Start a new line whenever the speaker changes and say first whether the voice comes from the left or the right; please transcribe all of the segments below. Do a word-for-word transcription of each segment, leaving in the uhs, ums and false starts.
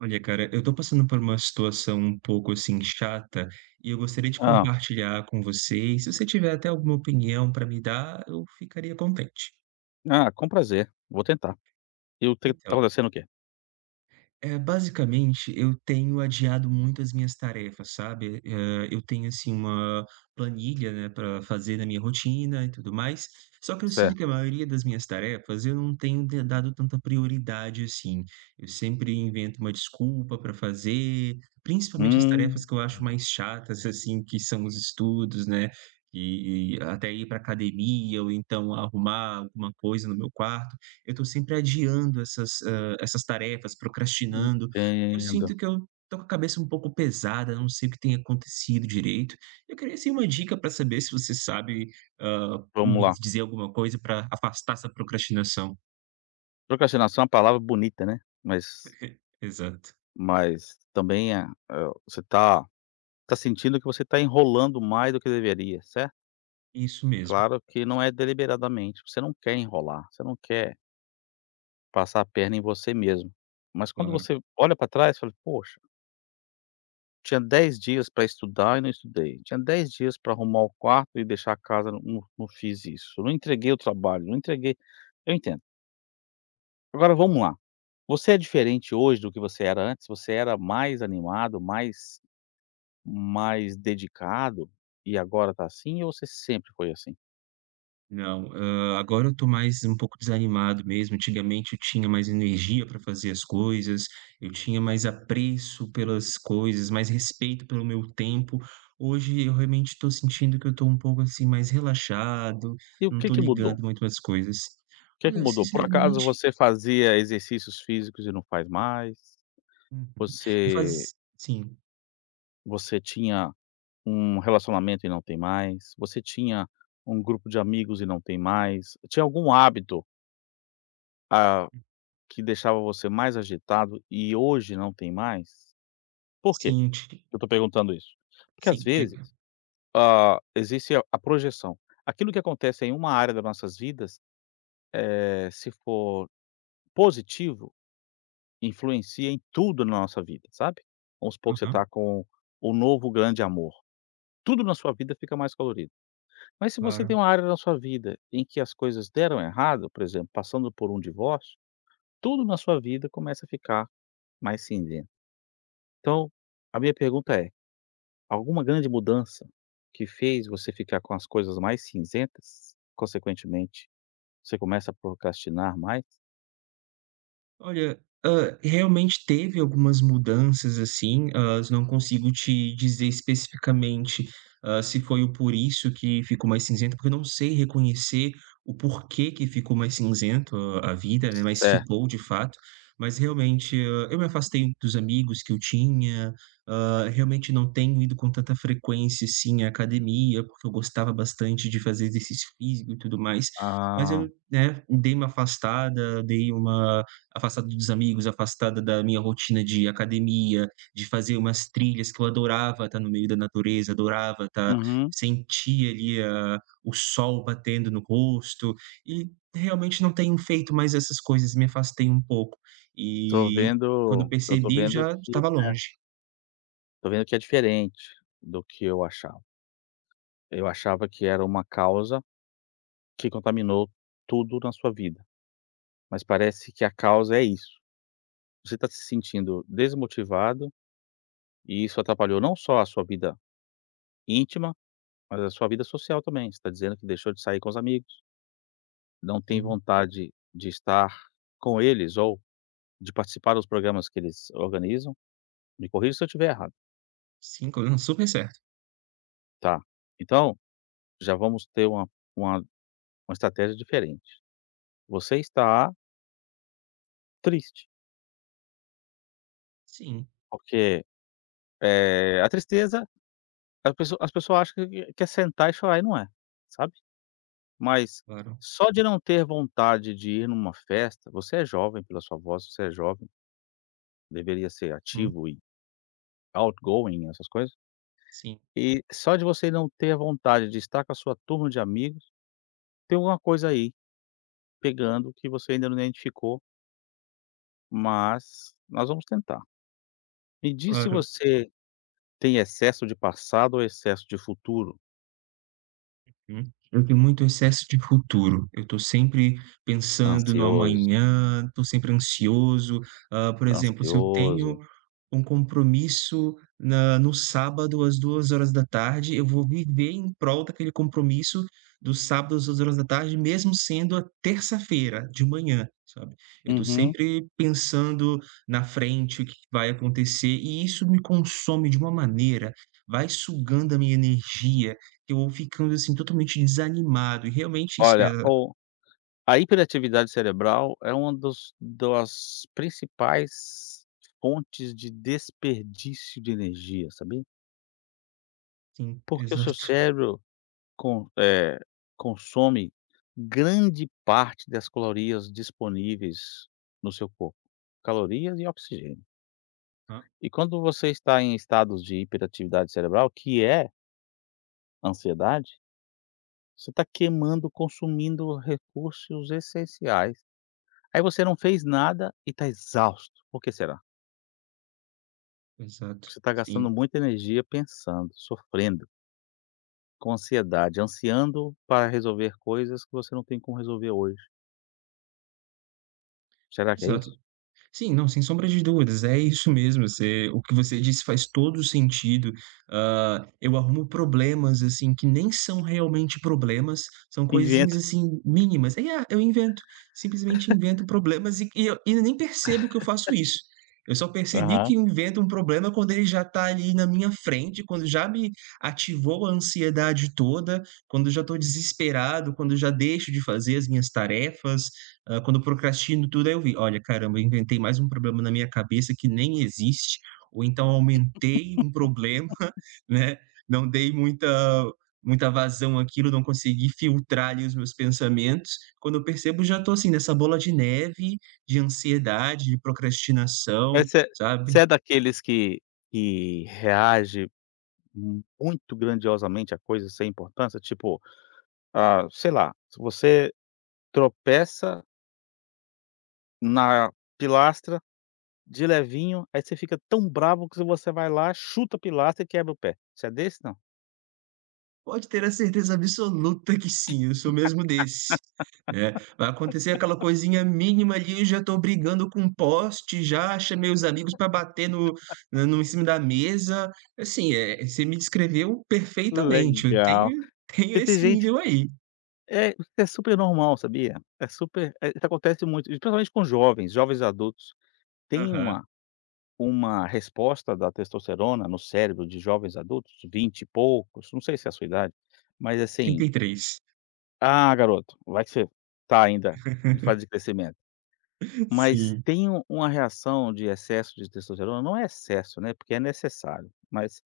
right: Olha, cara, eu tô passando por uma situação um pouco assim chata e eu gostaria de
left: Ah,
right: compartilhar com você. E se você tiver até alguma opinião para me dar, eu ficaria contente.
left: ah, com prazer, vou tentar. E o que tá
right: Então,
left: acontecendo o quê?
right: É, basicamente, eu tenho adiado muito as minhas tarefas, sabe? Eh, eu tenho, assim, uma planilha, né, para fazer na minha rotina e tudo mais. Só que eu sinto
left: Certo.
right: que a maioria das minhas tarefas eu não tenho de- dado tanta prioridade assim. Eu sempre invento uma desculpa para fazer, principalmente as tarefas
left: Hum,
right: que eu acho
left: Hum.
right: mais chatas, assim, que são os estudos, né? E, e até ir para academia ou então arrumar alguma coisa no meu quarto eu estou sempre adiando essas essas tarefas, procrastinando. Eu sinto
left: Entendo.
right: que eu tô com a cabeça um pouco pesada, não sei o que tem acontecido direito. Eu queria, assim, uma dica para saber se você sabe, hã,
left: Vamos
right: me
left: lá.
right: dizer alguma coisa para afastar essa procrastinação.
left: Procrastinação é uma palavra bonita, né, mas
right: Exato.
left: mas também é é você tá tá sentindo que você tá enrolando mais do que deveria, certo?
right: Isso mesmo,
left: Claro que não é deliberadamente, você não quer enrolar, você não quer passar a perna em você mesmo, mas quando
right: claro.
left: você olha para trás, fala: "Poxa". Tinha dez dias para estudar e não estudei. Tinha dez dias para arrumar o quarto e deixar a casa, não não não fiz isso. Não entreguei o trabalho, não entreguei, eu entendo. Agora vamos lá, você é diferente hoje do que você era antes? Você era mais animado, mais mais dedicado e agora está assim ou você sempre foi assim?
right: Não, hã, agora eu tô mais um pouco desanimado mesmo. Antigamente eu tinha mais energia para fazer as coisas, eu tinha mais apreço pelas coisas, mais respeito pelo meu tempo. Hoje eu realmente estou sentindo que eu estou um pouco, assim, mais relaxado,
left: E o
right: não
left: que
right: estou
left: que mudou?
right: ligando muito para coisas.
left: O que que
right: Olha,
left: mudou? Por acaso
right: sinceramente,
left: você fazia exercícios físicos e não faz mais?
right: uhum. Eu
left: Você
right: faz sim,
left: você tinha um relacionamento e não tem mais? Você tinha um grupo de amigos e não tem mais? Tinha algum hábito, ah, que deixava você mais agitado e hoje não tem mais? Por quê
right: sim, ti
left: eu estou perguntando isso? Porque às
right: sim,
left: vezes,
right: diga.
left: ah, existe a a projeção. Aquilo que acontece em uma área das nossas vidas, eh, se for positivo, influencia em tudo na nossa vida, sabe? Vamos supor que você está
right: Aham,
left: com o novo grande amor, tudo na sua vida fica mais colorido. Mas se você
right: claro.
left: tem uma área na sua vida em que as coisas deram errado, por exemplo, passando por um divórcio, tudo na sua vida começa a ficar mais cinzento. Então, a minha pergunta é: alguma grande mudança que fez você ficar com as coisas mais cinzentas? Consequentemente, você começa a procrastinar mais?
right: Olha, hã, realmente teve algumas mudanças, assim, hã, não consigo te dizer especificamente, hã, se foi o por isso que ficou mais cinzento, porque eu não sei reconhecer o porquê que ficou mais cinzento a a vida, né, mas
left: Certo.
right: ficou de fato. Mas realmente, hã, eu me afastei dos amigos que eu tinha, hã, realmente não tenho ido com tanta frequência, assim, à academia, porque eu gostava bastante de fazer exercício físico e tudo mais. Mas eu,
left: Ah,
right: né, dei uma afastada, dei uma Afastada dos amigos, afastada da minha rotina de academia, de fazer umas trilhas que eu adorava estar no meio da natureza, adorava estar,
left: uhum.
right: sentir ali a o sol batendo no rosto, e realmente não tenho feito mais essas coisas, me afastei um pouco.
left: Tô
right: E quando eu
left: vendo, eu tô
right: percebi
left: vendo
right: já
left: que,
right: estava
left: é,
right: longe.
left: tô vendo que é diferente do que eu achava. Eu achava que era uma causa que contaminou tudo na sua vida. Mas parece que a causa é isso. Você está se sentindo desmotivado e isso atrapalhou não só a sua vida íntima, mas a sua vida social também. Você está dizendo que deixou de sair com os amigos, não tem
right: Sim,
left: vontade de estar com eles ou de participar dos programas que eles organizam. Me corrija se eu estiver errado,
right: sim, co- super certo.
left: tá? Então, já vamos ter uma uma uma estratégia diferente. Você está triste,
right: Sim,
left: porque, eh, a tristeza a pessoa as pessoas acham que que é sentar e chorar e não é, sabe? Mas
right: claro.
left: só de não ter vontade de ir numa festa você é jovem, pela sua voz, você é jovem, deveria ser
right: Uhum,
left: ativo e outgoing, essas coisas.
right: sim,
left: E só de você não ter vontade de estar com a sua turma de amigos, tem alguma coisa aí pegando que você ainda não identificou, mas nós vamos tentar. Me diz se
right: claro.
left: você tem excesso de passado ou excesso de futuro?
right: Hum. Eu tenho muito excesso de futuro. Eu estou sempre pensando no
left: Ansioso,
right: amanhã, estou sempre ansioso. Ah, por exemplo, se eu tenho
left: ansioso.
right: um compromisso na no sábado às duas horas da tarde eu vou viver em prol daquele compromisso do sábado às duas horas da tarde mesmo sendo a terça-feira de manhã, sabe. Eu estou
left: Uhum.
right: sempre pensando na frente, o que vai acontecer, e isso me consome de uma maneira, vai sugando a minha energia, que eu vou ficando, assim, totalmente desanimado e realmente isso,
left: Olha,
right: eh,
left: ou A hiperatividade cerebral é uma dos das principais fontes de desperdício de energia, sabia?
right: Sim,
left: Porque o seu
right: exato.
left: cérebro con eh, consome grande parte das calorias disponíveis no seu corpo, calorias e oxigênio.
right: Hã,
left: E quando você está em estados de hiperatividade cerebral, que é ansiedade, você está queimando, consumindo recursos essenciais. Aí você não fez nada e está exausto. Por que será?
right: Exato,
left: Você está
right: sim,
left: gastando muita energia pensando, sofrendo, com ansiedade, ansiando para resolver coisas que você não tem como resolver hoje. Será que é
right: exato.
left: isso?
right: Sim, não, sem sombra de dúvidas, é isso mesmo, você o que você disse faz todo o sentido. Hã, eu arrumo problemas, assim, que nem são realmente problemas, são coisinhas,
left: Inventa.
right: assim, mínimas. Aí, ah, eu invento, simplesmente invento problemas e e eu e eu nem percebo que eu faço isso. Eu só percebi
left: Aham.
right: que eu invento um problema quando ele já está ali na minha frente, quando já me ativou a ansiedade toda, quando eu já estou desesperado, quando eu já deixo de fazer as minhas tarefas, ah, quando eu procrastino tudo, aí eu vi, olha, caramba, eu inventei mais um problema na minha cabeça que nem existe, ou então aumentei um problema, né? Não dei muita muita vazão àquilo, não consegui filtrar ali os meus pensamentos. Quando eu percebo, já estou assim nessa bola de neve de ansiedade, de procrastinação,
left: Mas você
right: sabe?
left: você é daqueles que que reage mu- muito grandiosamente a coisas sem importância? Tipo, ah, sei lá, se você tropeça na pilastra de levinho, aí você fica tão bravo que você vai lá, chuta a pilastra e quebra o pé. Você é desse, não?
right: Pode ter a certeza absoluta que sim, eu sou mesmo desse, né. Vai acontecer aquela coisinha mínima ali, eu já estou brigando com o poste, já chamei os amigos para bater no na no em cima da mesa. Assim, é, você me descreveu perfeitamente, eu
left: Legal.
right: tenho tenho
left: Porque tem
right: esse
left: gente
right: nível aí.
left: é, é super normal, sabia? É super, eh, isso acontece muito, e principalmente com jovens, jovens adultos. Tem
right: Aham,
left: uma uma resposta da testosterona no cérebro de jovens adultos, vinte e poucos, não sei se é a sua idade, mas
right: trinta
left: assim:
right: e três.
left: "Ah, garoto, vai que você tá ainda em fase de crescimento". Mas
right: Sim,
left: tem um uma reação de excesso de testosterona não é excesso, né, porque é necessário, mas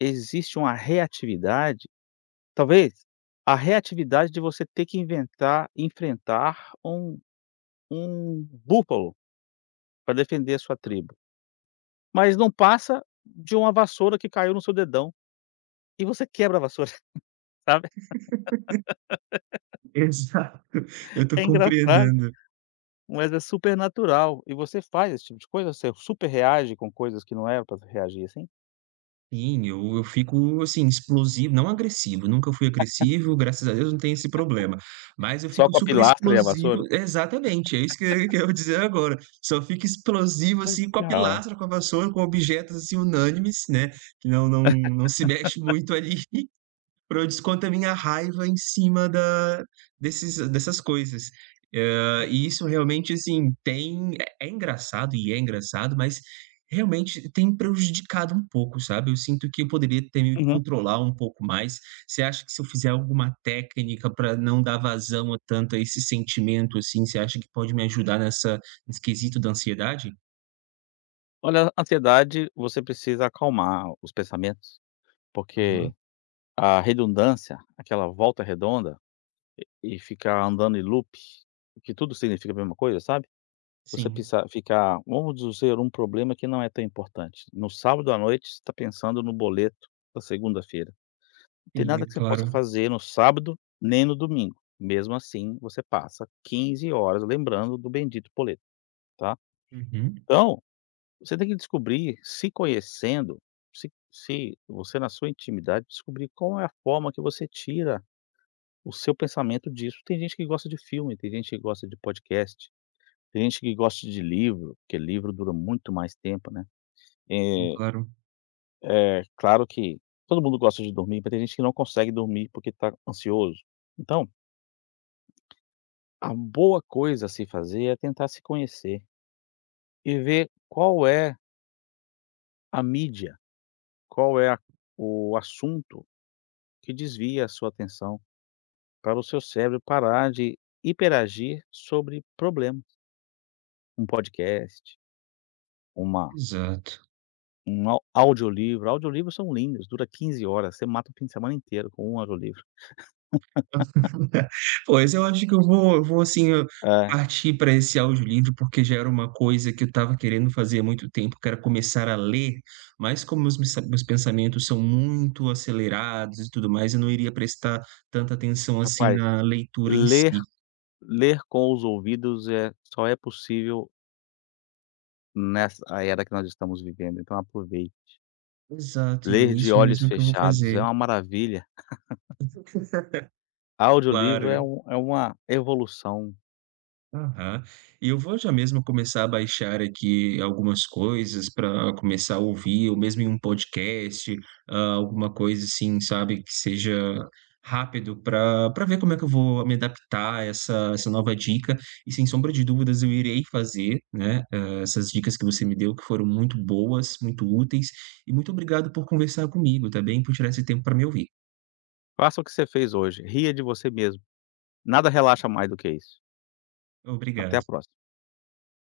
left: existe uma reatividade talvez a reatividade de você ter que inventar enfrentar um um búfalo para defender a sua tribo, mas não passa de uma vassoura que caiu no seu dedão e você quebra a vassoura, sabe.
right: exato, eu estou
left: É engraçado,
right: compreendendo.
left: mas é supernatural e você faz esse tipo de coisa, você super reage com coisas que não era para reagir assim,
right: Sim, eu eu fico, assim, explosivo, não agressivo, nunca fui agressivo, graças a Deus não tem esse problema, mas eu
left: só
right: fico
left: com a
right: super
left: pilastra e a
right: explosivo
left: vassoura.
right: exatamente, é isso que que eu ia dizer agora, só fico explosivo, assim, com a
left: Legal.
right: pilastra, com a vassoura, com objetos, assim, unânimes, né, que não não não se mexe muito ali para eu descontar minha raiva em cima da desses dessas coisas. Hã, e isso realmente, assim, tem é é engraçado e é engraçado, mas realmente tem prejudicado um pouco, sabe. Eu sinto que eu poderia ter me
left: Uhum.
right: controlar um pouco mais. Você acha que se eu fizer alguma técnica para não dar vazão a tanto a esse sentimento, assim, você acha que pode me ajudar nessa nesse quesito da ansiedade?
left: Olha, a ansiedade você precisa acalmar os pensamentos, porque
right: Aham.
left: a redundância, aquela volta redonda e ficar andando em loop, que tudo significa a mesma coisa, sabe. Você
right: Sim,
left: pensar ficar vamos dizer, um problema que não é tão importante. No sábado à noite, você está pensando no boleto da segunda-feira. Não tem
right: sim, é
left: nada que você possa
right: claro.
left: fazer no sábado, nem no domingo. Mesmo assim, você passa quinze horas lembrando do bendito boleto, tá.
right: Uhum.
left: Então, você tem que descobrir, se conhecendo, se se você na sua intimidade descobrir qual é a forma que você tira o seu pensamento disso. Tem gente que gosta de filme, tem gente que gosta de podcast, tem gente que gosta de livro, porque livro dura muito mais tempo, né.
right: Hum,
left: Eh,
right: claro.
left: é claro que todo mundo gosta de dormir, mas tem gente que não consegue dormir porque está ansioso. Então, a boa coisa a se fazer é tentar se conhecer e ver qual é a mídia, qual é a o assunto que desvia a sua atenção, para o seu cérebro parar de hiperagir sobre problemas. Um podcast, uma
right: Exato.
left: um au audiolivro, audiolivros são lindos, dura quinze horas, você mata o fim de semana inteiro com um audiolivro.
right: Pois eu acho que eu vou eu vou assim, eu
left: É,
right: partir para esse audiolivro, porque já era uma coisa que eu estava querendo fazer há muito tempo, que era começar a ler, mas como meus mens meus pensamentos são muito acelerados e tudo mais, eu não iria prestar tanta atenção assim
left: rapaz,
right: na leitura em
left: ler
right: si.
left: ler com os ouvidos é só é possível nessa era que nós estamos vivendo, então aproveite.
right: Exato, e
left: Ler
right: é
left: de
right: isso
left: olhos
right: mesmo que eu vou
left: fechados é
right: fazer.
left: uma maravilha. Audiolivro é
right: Claro.
left: um é uma evolução.
right: Aham. E eu vou já mesmo começar a baixar aqui algumas coisas para começar a ouvir, ou mesmo em um podcast, ah, alguma coisa assim, sabe, que seja rápido para para ver como é que eu vou me adaptar a essa, essa nova dica. E sem sombra de dúvidas, eu irei fazer, né, eh, essas dicas que você me deu, que foram muito boas, muito úteis. E muito obrigado por conversar comigo, tá bem? Por tirar esse tempo para me ouvir.
left: Faça o que você fez hoje, ria de você mesmo. Nada relaxa mais do que isso. Até a
right: Obrigado.
left: próxima.